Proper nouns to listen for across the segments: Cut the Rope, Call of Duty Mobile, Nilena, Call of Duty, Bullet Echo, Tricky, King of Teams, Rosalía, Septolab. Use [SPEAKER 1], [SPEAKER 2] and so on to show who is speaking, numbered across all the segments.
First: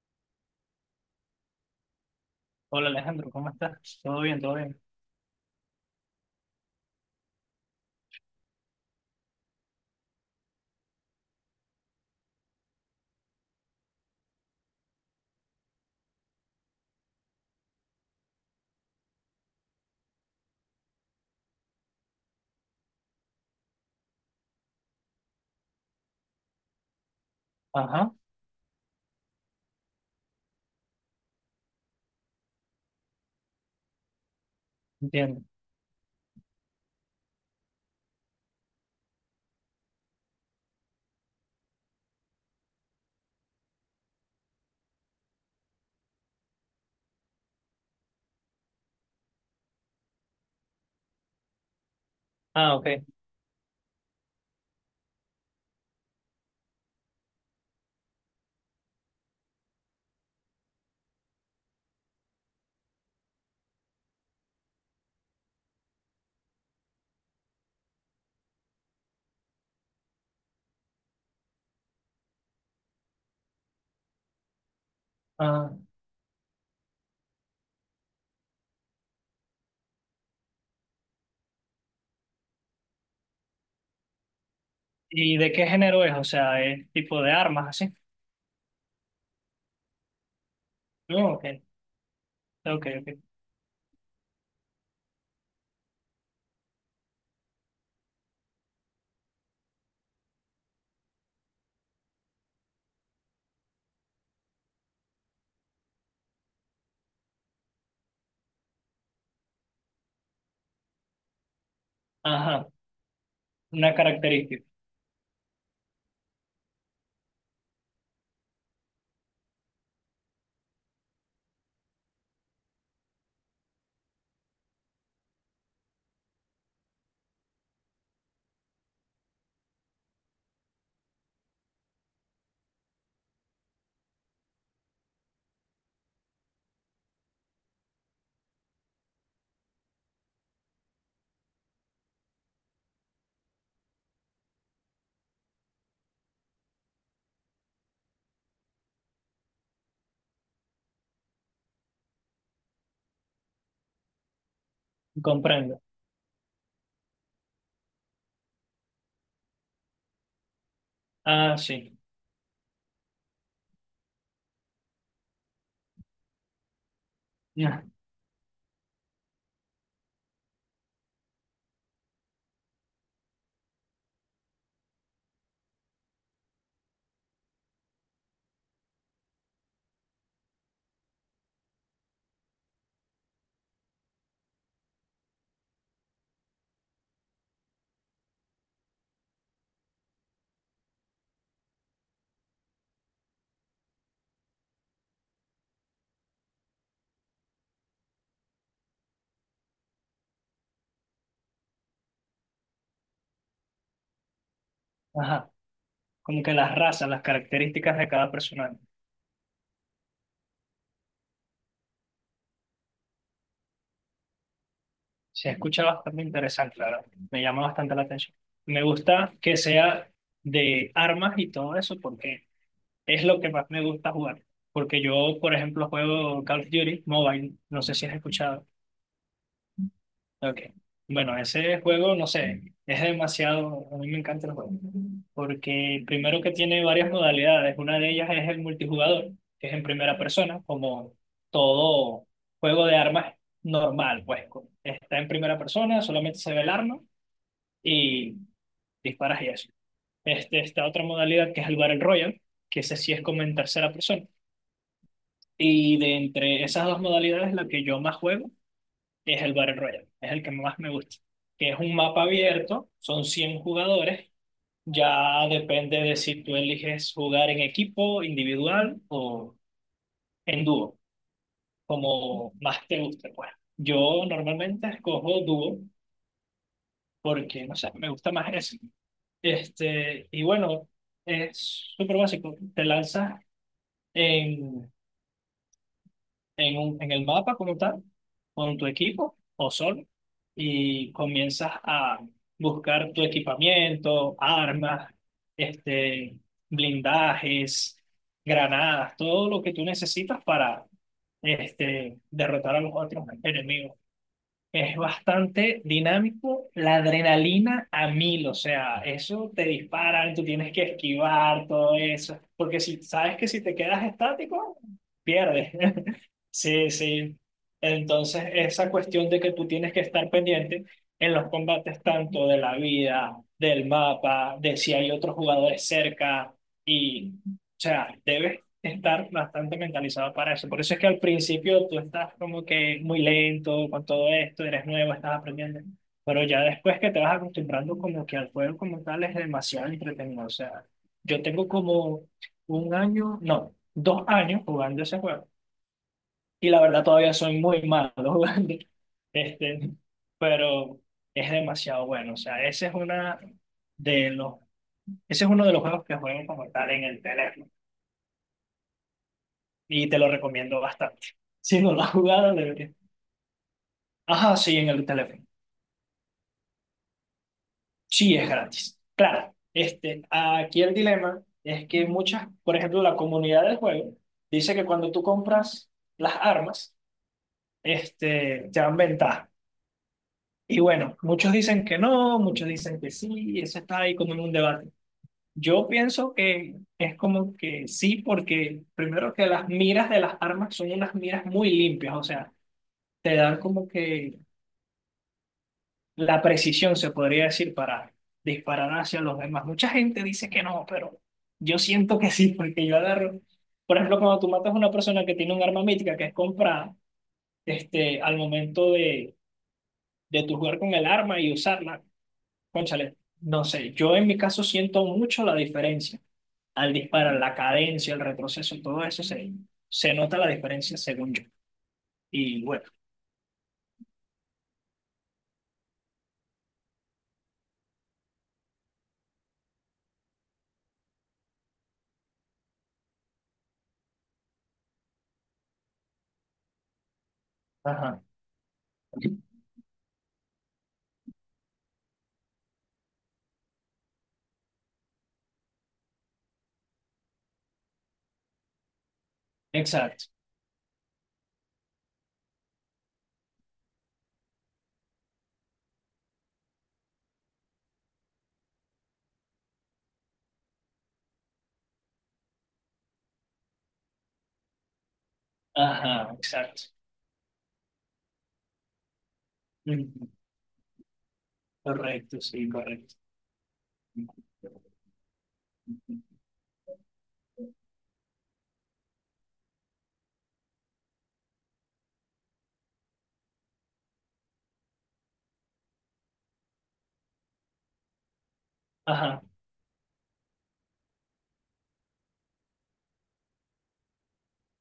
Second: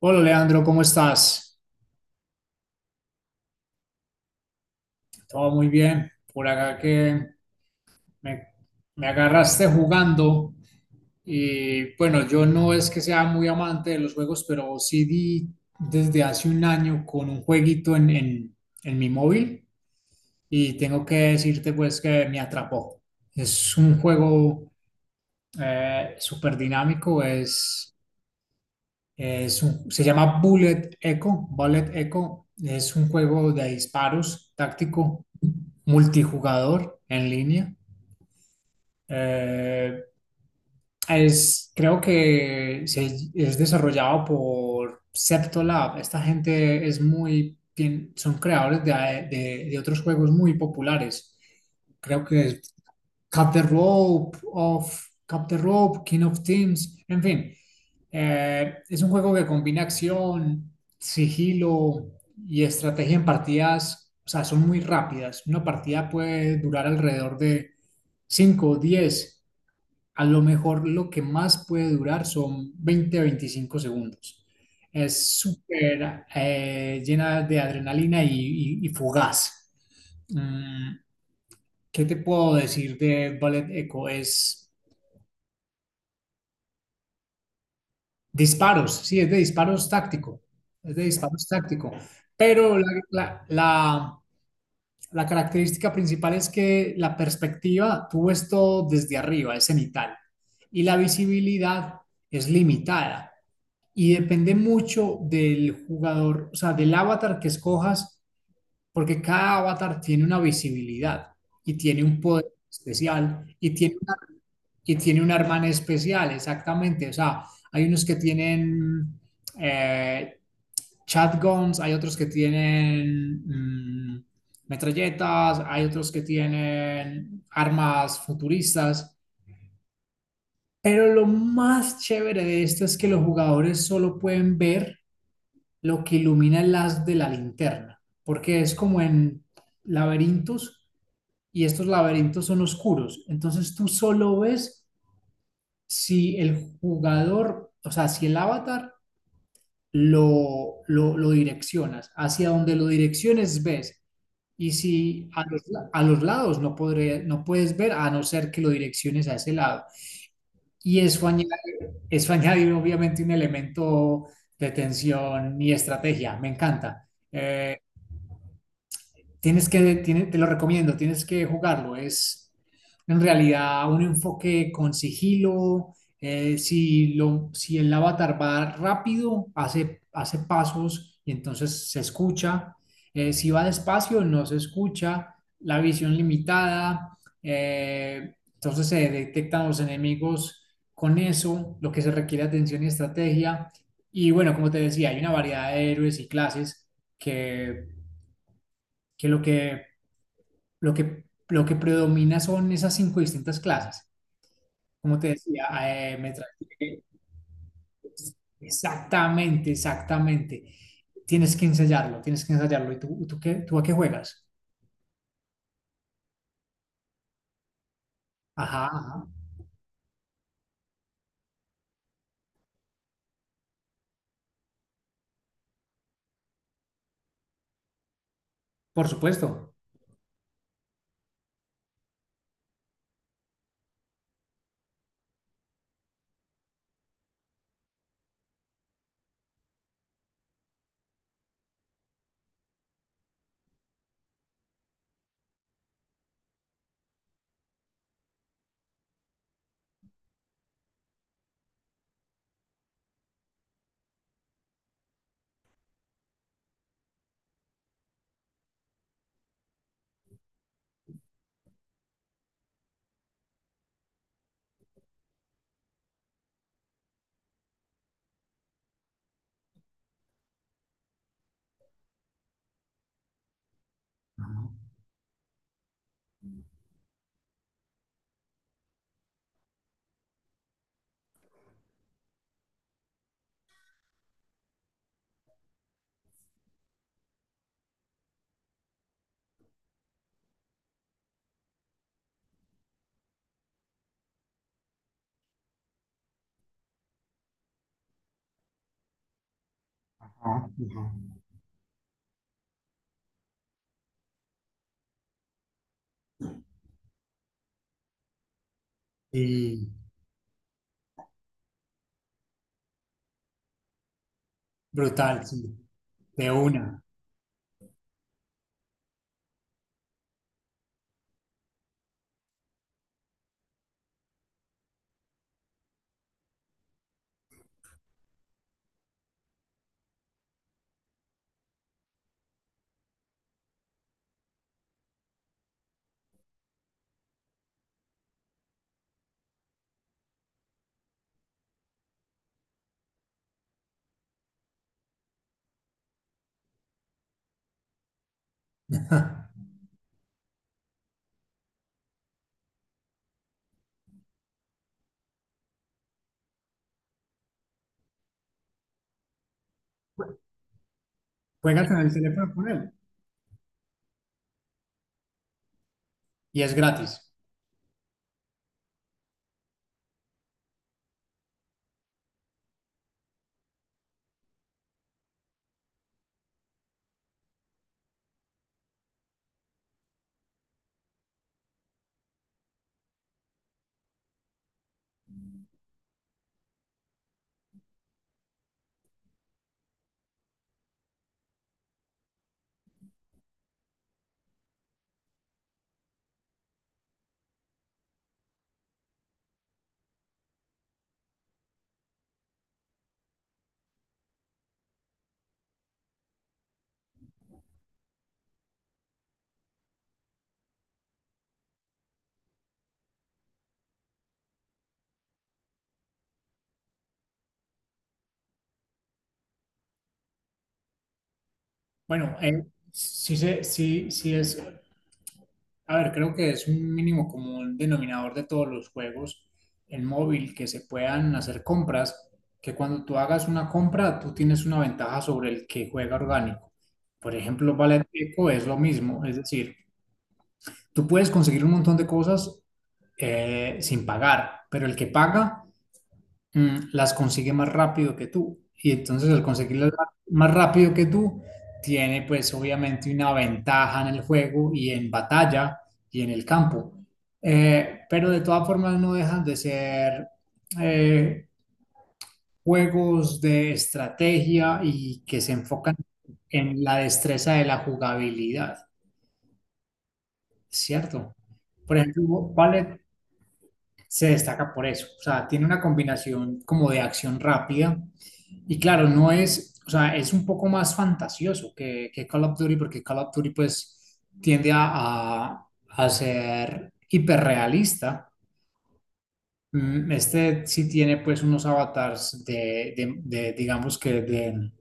[SPEAKER 1] Hola Leandro, ¿cómo estás?
[SPEAKER 2] Hola Alejandro, ¿cómo estás? Todo bien, todo bien.
[SPEAKER 1] Todo muy bien. Por acá que me, me agarraste jugando y bueno, yo no es que sea muy amante de los juegos, pero sí di desde hace un año con un jueguito en mi móvil y tengo que decirte pues que me atrapó. Es un juego súper dinámico.
[SPEAKER 2] Ajá,
[SPEAKER 1] Se llama Bullet Echo. Bullet Echo es un juego de disparos táctico
[SPEAKER 2] entiendo.
[SPEAKER 1] multijugador en línea. Eh, es, creo que es desarrollado por Septolab. Esta gente es muy, son creadores de, de otros juegos muy populares. Creo que
[SPEAKER 2] Ah, ok.
[SPEAKER 1] Cut the Rope, of, Cut the Rope, King of Teams, en fin. Es un juego que combina acción, sigilo y estrategia en partidas, o sea, son muy rápidas. Una partida puede durar alrededor de 5 o diez. A lo mejor lo que más puede durar son 20 o 25 segundos. Es
[SPEAKER 2] Ah,
[SPEAKER 1] súper llena de adrenalina y fugaz. Mm, ¿Qué te puedo decir de Ballet Echo? Es
[SPEAKER 2] ¿y de qué género es? O sea, ¿es tipo de armas así?
[SPEAKER 1] disparos, sí, es de disparos táctico, es de
[SPEAKER 2] No, ok,
[SPEAKER 1] disparos táctico, pero la,
[SPEAKER 2] ok, ok.
[SPEAKER 1] la- la- la característica principal es que la perspectiva, tú ves todo desde arriba, es cenital, y la visibilidad es limitada, y depende mucho del jugador, o sea, del avatar que escojas, porque cada avatar tiene una visibilidad y tiene un poder
[SPEAKER 2] Ajá,
[SPEAKER 1] especial y
[SPEAKER 2] una
[SPEAKER 1] tiene.
[SPEAKER 2] característica,
[SPEAKER 1] Y tiene una hermana especial, exactamente. O sea, hay unos que tienen eh, shotguns, hay otros que tienen mm, metralletas, hay otros que tienen armas futuristas. Pero lo más chévere de esto es que los jugadores solo pueden ver lo que ilumina el haz de la linterna, porque es como en laberintos y estos laberintos son oscuros. Entonces tú solo ves si el jugador, o sea, si el avatar lo direccionas, hacia donde lo direcciones ves, y si a los,
[SPEAKER 2] comprendo.
[SPEAKER 1] la- a los lados no, podré, no puedes ver a no ser que lo direcciones a ese lado. Y eso añade,
[SPEAKER 2] Ah, sí.
[SPEAKER 1] eso añade obviamente un elemento de tensión y estrategia, me encanta.
[SPEAKER 2] Ya.
[SPEAKER 1] Tienes que, te lo recomiendo, tienes que jugarlo. Es en realidad un enfoque con sigilo. Si, lo, si el avatar va rápido, hace pasos y entonces se escucha. Si va despacio, no se escucha. La visión limitada. Entonces se detectan los enemigos con eso, lo que se requiere atención y estrategia. Y bueno, como te decía, hay una variedad de héroes y clases que que lo que lo que, lo que predomina son esas cinco distintas clases. Como te
[SPEAKER 2] Ajá,
[SPEAKER 1] decía, eh, me
[SPEAKER 2] como que las
[SPEAKER 1] traje-
[SPEAKER 2] razas, las características de cada
[SPEAKER 1] pues,
[SPEAKER 2] personaje.
[SPEAKER 1] exactamente, exactamente. Tienes que ensayarlo, tienes que ensayarlo. ¿Y tú, tú a qué juegas?
[SPEAKER 2] Se escucha bastante interesante, la verdad. Me llama bastante la atención. Me
[SPEAKER 1] Ajá, ajá.
[SPEAKER 2] gusta que sea de armas y todo eso porque es lo que más me gusta jugar. Porque yo, por ejemplo, juego Call of Duty Mobile. No sé si has escuchado.
[SPEAKER 1] Por supuesto.
[SPEAKER 2] Ok. Bueno, ese juego, no sé, es demasiado. A mí me encanta el juego. Porque primero que tiene varias modalidades. Una de ellas es el multijugador, que es en primera persona, como todo juego de armas normal, pues. Está en primera persona, solamente se ve el arma y disparas y eso. Esta otra modalidad que es el Battle Royale, que ese sí es como en tercera persona. Y de entre esas dos modalidades, la que yo más juego es el Battle Royale, es el que más me gusta, que es un mapa abierto, son 100 jugadores, ya depende de si tú eliges jugar en equipo, individual o en dúo, como más te guste, pues. Yo
[SPEAKER 1] Ajá,
[SPEAKER 2] normalmente escojo dúo porque, no sé, me gusta más eso. Y bueno, es súper básico, te lanzas en en el mapa como tal, con tu equipo o solo, y comienzas a buscar tu equipamiento, armas, este, blindajes, granadas, todo lo que tú necesitas
[SPEAKER 1] ajá,
[SPEAKER 2] para
[SPEAKER 1] ajá.
[SPEAKER 2] derrotar a los otros enemigos. Es bastante dinámico, la adrenalina a mil, o sea, eso te
[SPEAKER 1] Sí,
[SPEAKER 2] disparan, tú tienes que esquivar todo eso, porque si sabes que si te quedas estático,
[SPEAKER 1] brutal,
[SPEAKER 2] pierdes.
[SPEAKER 1] sí. De
[SPEAKER 2] Sí,
[SPEAKER 1] una.
[SPEAKER 2] sí. Entonces, esa cuestión de que tú tienes que estar pendiente en los combates tanto de la vida, del mapa, de si hay otros jugadores cerca y, o sea, debes estar bastante mentalizado para eso. Por eso es que al principio tú estás como que muy lento con todo esto, eres nuevo, estás aprendiendo. Pero ya después que te vas acostumbrando como que al juego como tal es demasiado entretenido. O sea, yo tengo como un año, no, dos años jugando ese juego. Y la verdad todavía soy muy malo jugando. Este, pero es demasiado bueno. O sea, de los, ese es uno de los juegos que juego como tal en el teléfono. Y te lo recomiendo bastante. Si
[SPEAKER 1] Juegas
[SPEAKER 2] no
[SPEAKER 1] en
[SPEAKER 2] lo has
[SPEAKER 1] el teléfono
[SPEAKER 2] jugado,
[SPEAKER 1] con él
[SPEAKER 2] deberías. Ajá, sí, en el teléfono.
[SPEAKER 1] y es gratis.
[SPEAKER 2] Sí, es gratis. Claro, aquí el dilema es que muchas, por ejemplo, la comunidad del juego dice que cuando tú compras las armas, te dan ventaja. Y bueno, muchos dicen que no, muchos dicen que sí, y eso está ahí como en un debate. Yo pienso que es como que sí, porque primero que las miras de las armas son unas miras muy limpias, o sea, te dan como que la precisión, se podría decir, para disparar hacia los demás. Mucha gente dice que no, pero yo siento que sí, porque yo agarro. Por ejemplo, cuando tú matas a una persona que tiene un arma mítica que es comprada, al momento de, tu jugar con el arma y usarla, cónchale, no sé, yo en mi caso siento mucho la diferencia al disparar, la cadencia, el retroceso, todo eso se nota la diferencia según yo.
[SPEAKER 1] Bueno,
[SPEAKER 2] Y bueno,
[SPEAKER 1] sí, sí, sí es. A ver, creo que es un mínimo común denominador de todos los juegos en móvil que se puedan hacer compras, que cuando tú hagas una compra, tú tienes una ventaja sobre el que juega orgánico. Por ejemplo, Valet
[SPEAKER 2] ajá,
[SPEAKER 1] Eco es lo mismo, es decir, tú puedes conseguir un montón de cosas sin pagar, pero el que paga las consigue más rápido que tú. Y entonces al conseguirlas
[SPEAKER 2] exacto,
[SPEAKER 1] más rápido que tú, tiene pues obviamente una ventaja en el juego y en batalla y en el campo. Pero de todas formas no dejan de ser eh, juegos de estrategia y que se enfocan
[SPEAKER 2] ajá,
[SPEAKER 1] en
[SPEAKER 2] exacto.
[SPEAKER 1] la destreza de la jugabilidad,
[SPEAKER 2] Ujú,
[SPEAKER 1] ¿cierto? Por ejemplo,
[SPEAKER 2] correcto, sí,
[SPEAKER 1] ¿cuál es?
[SPEAKER 2] correcto.
[SPEAKER 1] Se destaca por eso. O sea, tiene una combinación como de acción rápida. Y claro, no es, o sea, es un poco más fantasioso que Call of Duty, porque Call of Duty pues tiende a ser hiperrealista.
[SPEAKER 2] Ajá,
[SPEAKER 1] Este sí tiene pues unos avatars de, de, digamos que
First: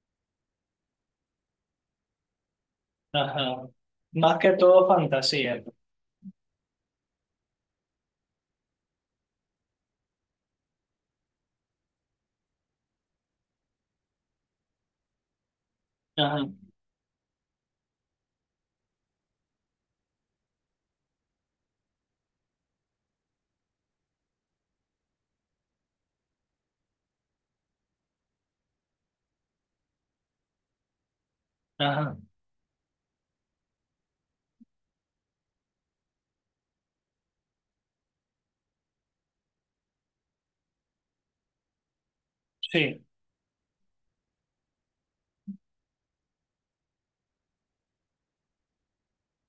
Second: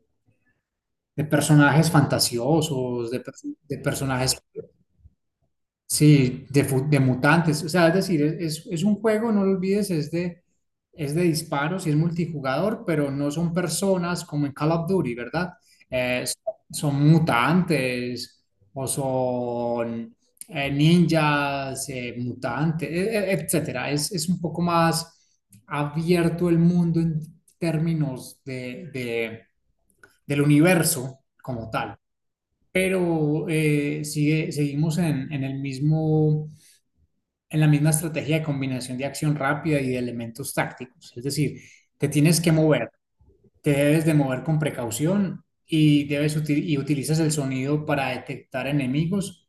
[SPEAKER 1] de personajes fantasiosos, de, pers-
[SPEAKER 2] ajá.
[SPEAKER 1] de personajes.
[SPEAKER 2] Más que todo fantasía.
[SPEAKER 1] Sí, de, de mutantes, o sea, es decir, es, es un juego, no lo olvides, es de disparos y es multijugador, pero no son personas como en Call of Duty, ¿verdad?
[SPEAKER 2] Ajá,
[SPEAKER 1] Son, son mutantes o son ninjas, mutantes, etcétera. Es un poco más abierto el mundo en términos de, del universo como tal.
[SPEAKER 2] ajá.
[SPEAKER 1] Pero sigue, seguimos en el mismo, en la misma estrategia de combinación de acción rápida y de elementos tácticos. Es decir, te tienes que mover,
[SPEAKER 2] Sí,
[SPEAKER 1] te debes de mover con precaución y, y utilizas el sonido para detectar enemigos,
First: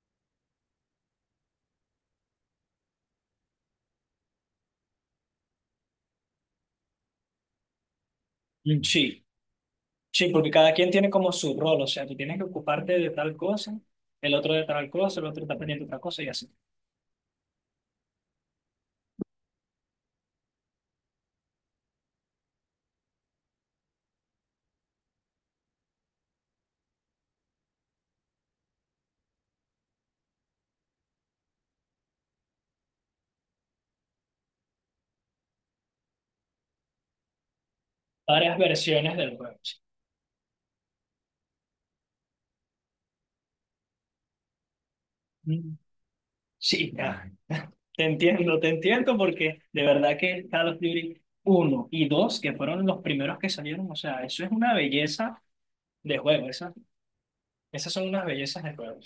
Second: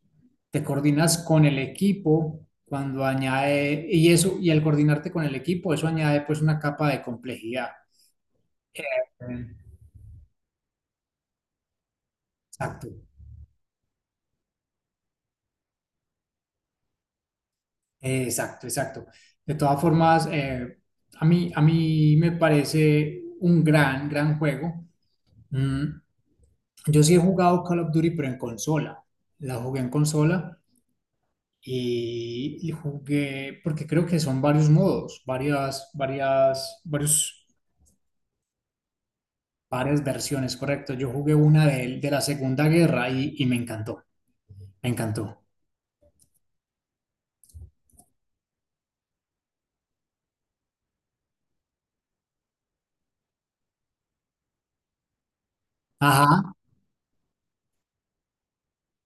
[SPEAKER 1] te coordinas con el equipo cuando añade, y eso, y al coordinarte con el equipo, eso añade pues una capa de complejidad.
[SPEAKER 2] mm,
[SPEAKER 1] Eh,
[SPEAKER 2] sí, sí, porque cada quien tiene como su rol, o sea, tú tienes que
[SPEAKER 1] exacto,
[SPEAKER 2] ocuparte de tal cosa, el otro de tal cosa, el otro está pendiente de otra cosa y así.
[SPEAKER 1] exacto, exacto. De todas formas, a mí me parece un gran, gran juego. Mm, Yo sí he jugado Call of Duty, pero en consola. La jugué en consola y jugué, porque creo que son varios modos, varias,
[SPEAKER 2] Varias versiones del juego. Sí,
[SPEAKER 1] varias versiones, correcto. Yo jugué una de la Segunda Guerra y me encantó, me encantó.
[SPEAKER 2] mm, sí, ah, te entiendo, porque de verdad que Call of Duty uno y 2 que fueron los primeros que salieron, o sea, eso es una belleza de
[SPEAKER 1] Ajá.
[SPEAKER 2] juego, esas son unas bellezas de juego.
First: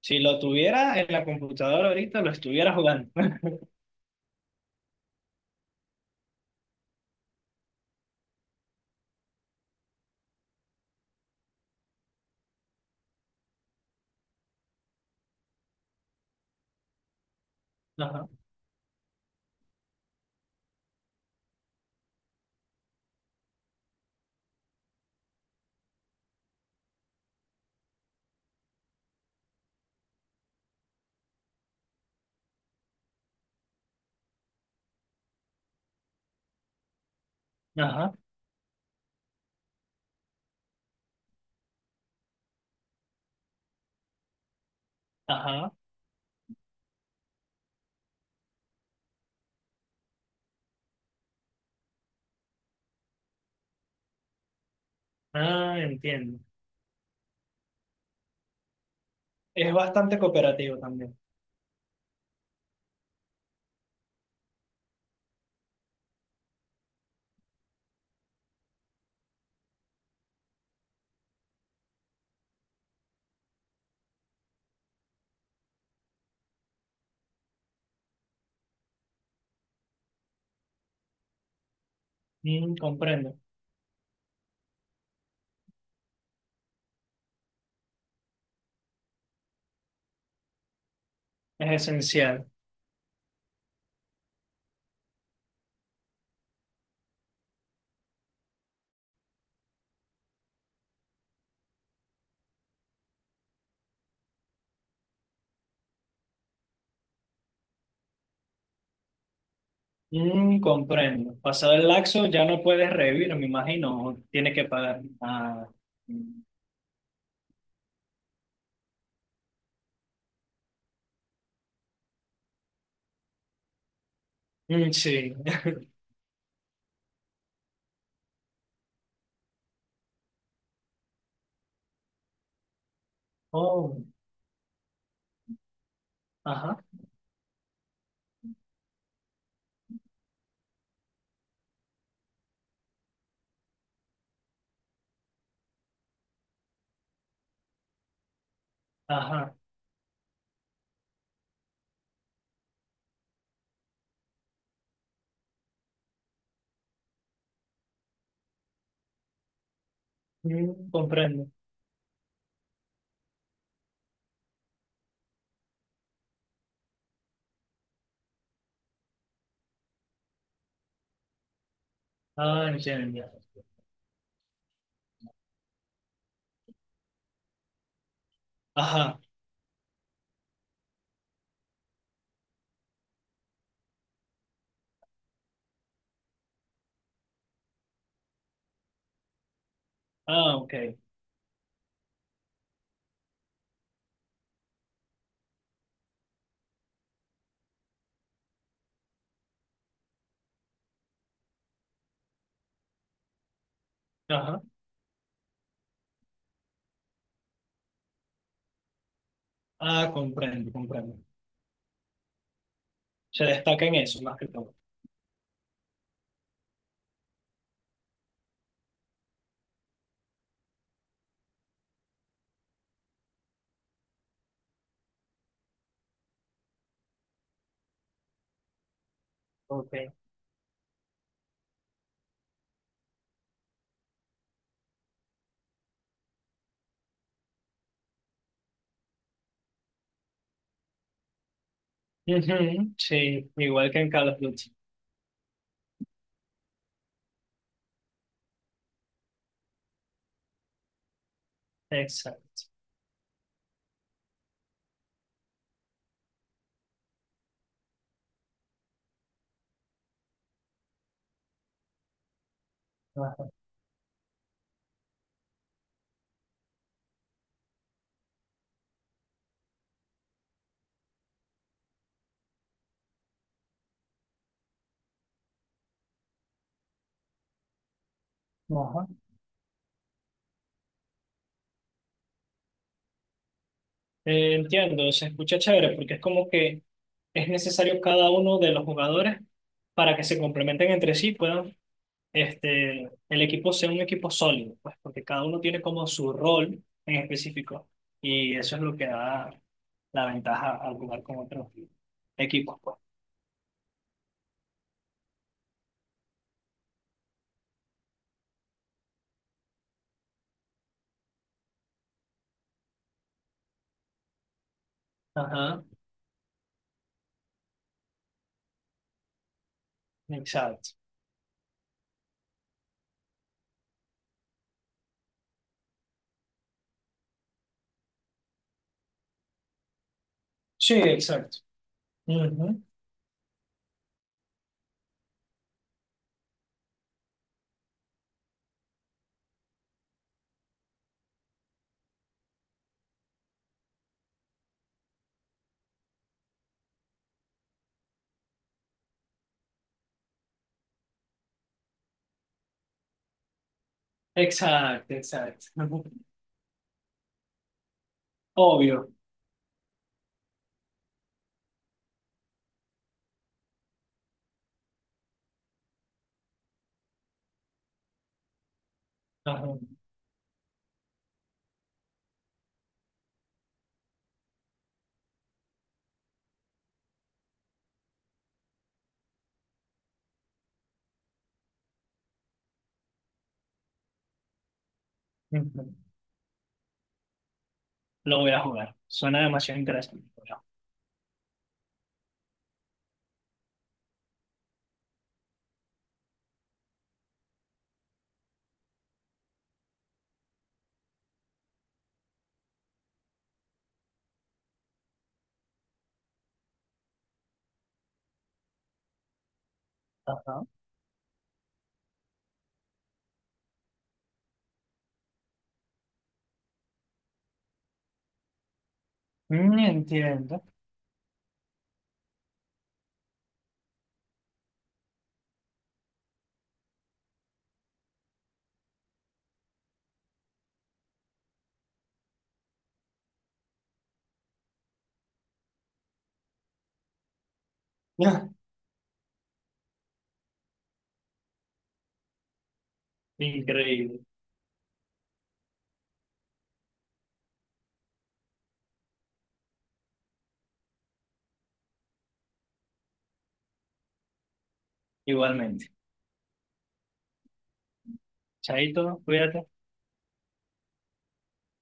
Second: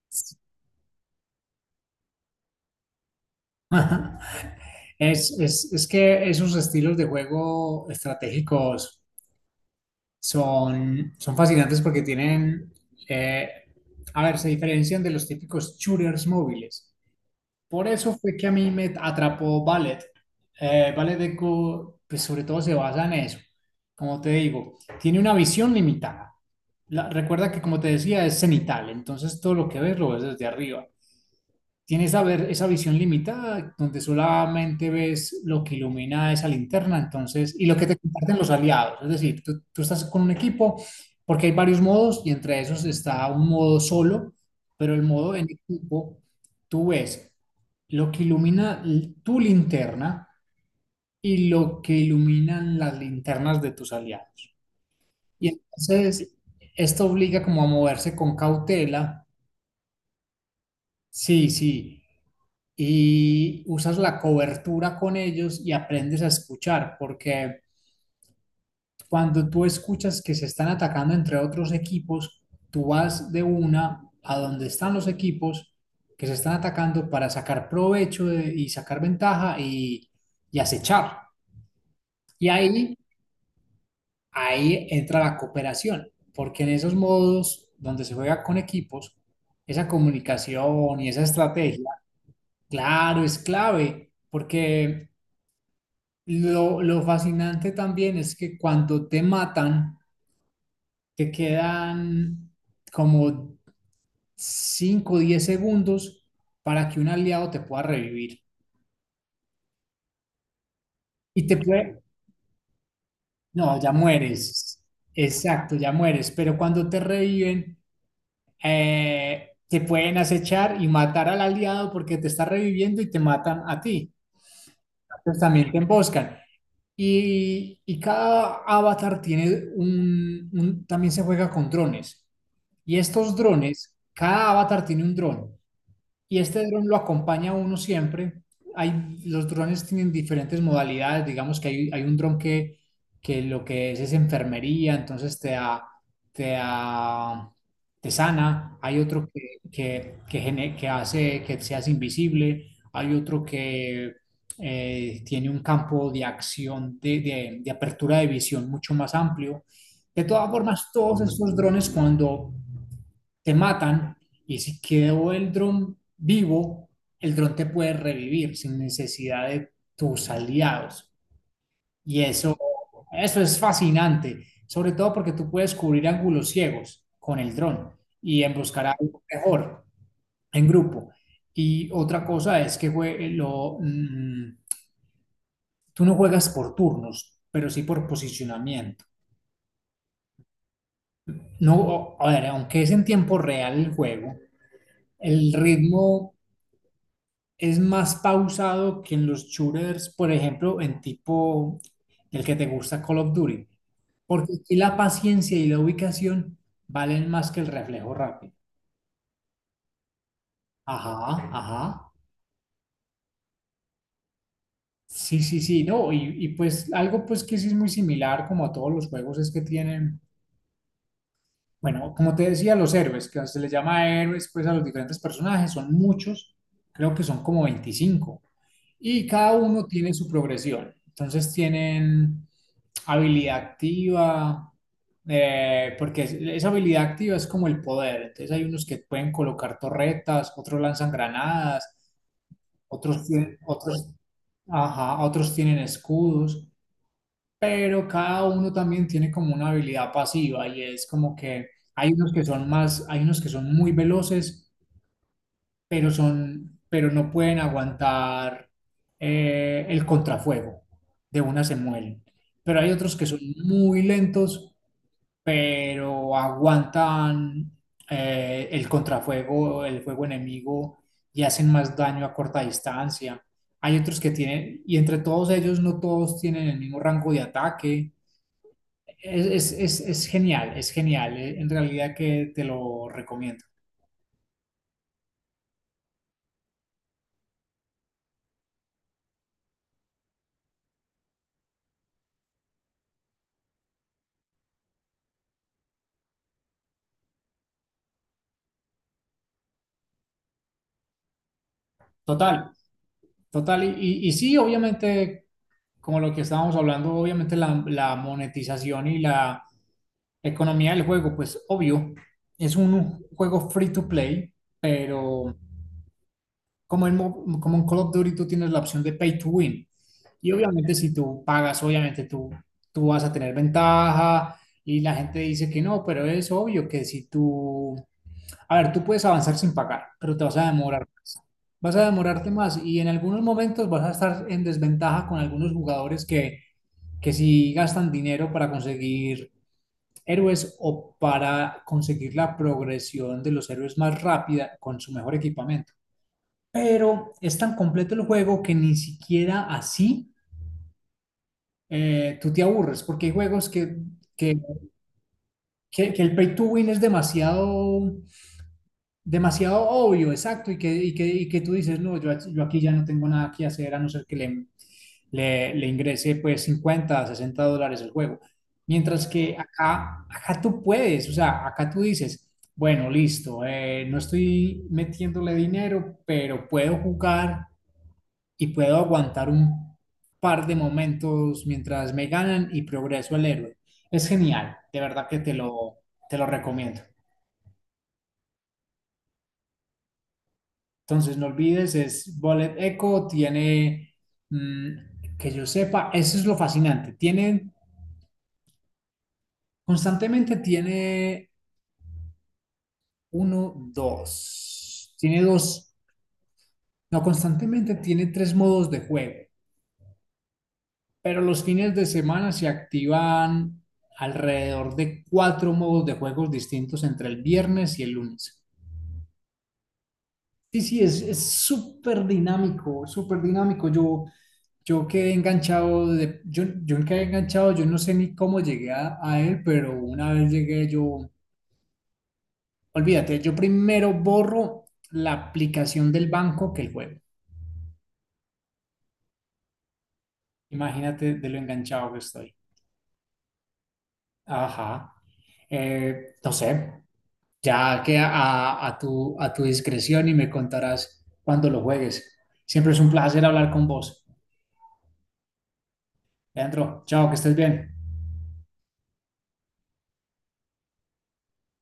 [SPEAKER 2] Si lo tuviera en la computadora ahorita, lo estuviera jugando.
[SPEAKER 1] Es, es que esos estilos de juego estratégicos son, son fascinantes porque tienen, eh, a ver, se diferencian de los típicos shooters móviles. Por eso
[SPEAKER 2] Ajá,
[SPEAKER 1] fue que a mí me atrapó ballet. Ballet de Go, pues sobre todo se basa en eso. Como te digo, tiene una visión limitada. Recuerda que, como te decía, es cenital, entonces todo lo que ves lo ves desde arriba. Tienes esa, ver, esa visión limitada donde solamente ves lo que ilumina esa linterna, entonces, y lo que te
[SPEAKER 2] ajá,
[SPEAKER 1] comparten los aliados. Es decir, tú estás con un equipo porque hay varios modos y entre esos está un modo solo, pero el modo en
[SPEAKER 2] ajá.
[SPEAKER 1] equipo, tú ves lo que ilumina tu linterna y lo que iluminan las linternas de tus aliados. Y
[SPEAKER 2] Ah,
[SPEAKER 1] entonces,
[SPEAKER 2] entiendo.
[SPEAKER 1] esto obliga como a moverse con cautela.
[SPEAKER 2] Es bastante cooperativo también.
[SPEAKER 1] Sí, sí. Y usas la cobertura con ellos y aprendes a escuchar, porque cuando tú escuchas que se están atacando entre otros equipos, tú vas de una a donde están los equipos que se están atacando para sacar provecho y sacar ventaja y acechar. Y
[SPEAKER 2] Mm,
[SPEAKER 1] ahí,
[SPEAKER 2] comprendo.
[SPEAKER 1] ahí entra la cooperación, porque en esos modos donde se juega con equipos, esa comunicación y esa
[SPEAKER 2] Es
[SPEAKER 1] estrategia,
[SPEAKER 2] esencial.
[SPEAKER 1] claro, es clave, porque lo fascinante también es que cuando te matan, te quedan como 5 o 10 segundos para que un aliado te pueda revivir.
[SPEAKER 2] Mm, comprendo.
[SPEAKER 1] Y te
[SPEAKER 2] Pasado el
[SPEAKER 1] puede...
[SPEAKER 2] laxo ya no puedes revivir, me
[SPEAKER 1] No, ya
[SPEAKER 2] imagino. O tienes que
[SPEAKER 1] mueres.
[SPEAKER 2] pagar. Ah.
[SPEAKER 1] Exacto, ya mueres.
[SPEAKER 2] Mm.
[SPEAKER 1] Pero cuando te reviven, te pueden acechar y matar al aliado porque te está reviviendo y te matan a ti.
[SPEAKER 2] Mm, sí.
[SPEAKER 1] Entonces también te emboscan. Y cada avatar tiene un, también se juega con drones. Y estos drones,
[SPEAKER 2] Oh,
[SPEAKER 1] cada avatar tiene un dron. Y este
[SPEAKER 2] ajá,
[SPEAKER 1] dron lo acompaña a uno siempre. Hay, los drones tienen diferentes modalidades. Digamos que hay un dron que lo que es enfermería, entonces te da, te da- te sana. Hay otro que,
[SPEAKER 2] ajá.
[SPEAKER 1] que hace que seas invisible. Hay otro que tiene un campo de acción, de, de apertura de visión mucho más amplio. De todas formas,
[SPEAKER 2] Mm,
[SPEAKER 1] todos
[SPEAKER 2] comprendo.
[SPEAKER 1] estos drones cuando te matan, y si quedó el dron vivo, el dron te puede revivir sin necesidad de tus aliados. Y eso,
[SPEAKER 2] Ah, entiendo.
[SPEAKER 1] eso es fascinante, sobre todo porque tú puedes cubrir ángulos ciegos con el dron y en buscar
[SPEAKER 2] Ajá.
[SPEAKER 1] algo mejor en grupo. Y otra cosa es que tú no juegas por turnos, pero sí por posicionamiento.
[SPEAKER 2] Ah, ok.
[SPEAKER 1] No, a ver, aunque es en tiempo real el juego, el ritmo es más pausado que en los shooters, por ejemplo, en tipo el que te gusta Call of Duty, porque
[SPEAKER 2] Ajá,
[SPEAKER 1] aquí la paciencia y la ubicación valen más que el reflejo rápido.
[SPEAKER 2] ah, comprendo,
[SPEAKER 1] Ajá,
[SPEAKER 2] comprendo.
[SPEAKER 1] ajá.
[SPEAKER 2] Se destaca en eso más que todo.
[SPEAKER 1] Sí, sí, sí, no, y pues algo pues que sí es muy similar como a todos los juegos es que tienen, bueno, como te decía, los héroes, que se les llama héroes pues a los diferentes personajes, son muchos, creo que son como 25. Y cada uno
[SPEAKER 2] Ok.
[SPEAKER 1] tiene su progresión. Entonces tienen habilidad activa, esa habilidad activa es como el poder. Entonces hay unos que pueden colocar torretas, otros lanzan granadas,
[SPEAKER 2] Ujú,
[SPEAKER 1] otros
[SPEAKER 2] sí,
[SPEAKER 1] tienen,
[SPEAKER 2] igual que
[SPEAKER 1] otros,
[SPEAKER 2] en Call of Duty.
[SPEAKER 1] ajá, otros tienen escudos, pero cada uno también tiene como una habilidad pasiva y es como que hay unos que
[SPEAKER 2] Exacto.
[SPEAKER 1] son más, hay unos que son muy veloces pero no pueden aguantar el contrafuego, de una se mueren. Pero hay otros que son
[SPEAKER 2] Ajá,
[SPEAKER 1] muy lentos, pero aguantan el contrafuego, el fuego enemigo y hacen más daño a corta distancia. Hay otros que tienen, y entre todos ellos no todos tienen el mismo rango de ataque.
[SPEAKER 2] ajá.
[SPEAKER 1] Es genial, es genial. En realidad que te lo recomiendo.
[SPEAKER 2] Entiendo, se escucha chévere porque es como que es necesario cada uno de los jugadores para que se complementen entre sí, puedan, este, el equipo sea un equipo sólido, pues porque cada uno tiene como su rol en específico y eso es lo que da la ventaja al jugar con otros
[SPEAKER 1] Total,
[SPEAKER 2] equipos, pues.
[SPEAKER 1] total. Y sí, obviamente, como lo que estábamos hablando, obviamente la monetización y la economía del juego, pues obvio, es un juego free to play, pero
[SPEAKER 2] Ajá,
[SPEAKER 1] como en Call of Duty tú tienes la opción de pay to win. Y obviamente
[SPEAKER 2] exacto.
[SPEAKER 1] si tú pagas, obviamente tú vas a tener ventaja y la gente dice que no, pero es obvio que si tú, a ver, tú puedes avanzar sin pagar, pero te vas a
[SPEAKER 2] Sí,
[SPEAKER 1] demorar más.
[SPEAKER 2] exacto.
[SPEAKER 1] Vas a demorarte más
[SPEAKER 2] Ujú,
[SPEAKER 1] y en algunos momentos vas a estar en desventaja con algunos jugadores que sí gastan dinero para conseguir héroes o para conseguir la progresión de los héroes más rápida con su mejor equipamiento. Pero es tan completo el juego que ni siquiera así tú te aburres, porque hay juegos que,
[SPEAKER 2] exacto, exacto.
[SPEAKER 1] que
[SPEAKER 2] Ujú.
[SPEAKER 1] el pay to win es demasiado
[SPEAKER 2] Obvio.
[SPEAKER 1] demasiado obvio, exacto, y y que tú dices, no, yo aquí ya no tengo nada que hacer a no ser que le ingrese pues 50, $60 el juego. Mientras que
[SPEAKER 2] Ajá.
[SPEAKER 1] acá, acá tú puedes, o sea, acá tú dices, bueno, listo, no estoy metiéndole dinero, pero puedo jugar y puedo aguantar un par de momentos mientras me ganan y progreso el héroe. Es genial, de verdad que
[SPEAKER 2] Ujú.
[SPEAKER 1] te lo recomiendo.
[SPEAKER 2] Lo voy a jugar. Suena demasiado interesante. Bueno.
[SPEAKER 1] Entonces, no olvides, es Bullet Echo, tiene, que yo sepa, eso es lo fascinante. Tiene, constantemente tiene uno, dos, tiene dos, no, constantemente tiene tres modos de juego,
[SPEAKER 2] Ajá.
[SPEAKER 1] pero los fines de semana se activan alrededor de cuatro modos de juegos distintos entre el viernes y el lunes.
[SPEAKER 2] Mm, entiendo.
[SPEAKER 1] Sí, sí, es súper dinámico, súper dinámico. Yo quedé enganchado, yo quedé enganchado, yo no sé ni cómo llegué a él, pero una vez llegué yo, olvídate, yo primero borro la aplicación del banco que el juego. Imagínate de lo enganchado que estoy.
[SPEAKER 2] Increíble.
[SPEAKER 1] Ajá. No sé, ya que a tu discreción y me contarás cuando lo juegues. Siempre es un placer hablar con vos.
[SPEAKER 2] Igualmente.
[SPEAKER 1] Leandro, chao, que estés bien.
[SPEAKER 2] Chaito, cuídate.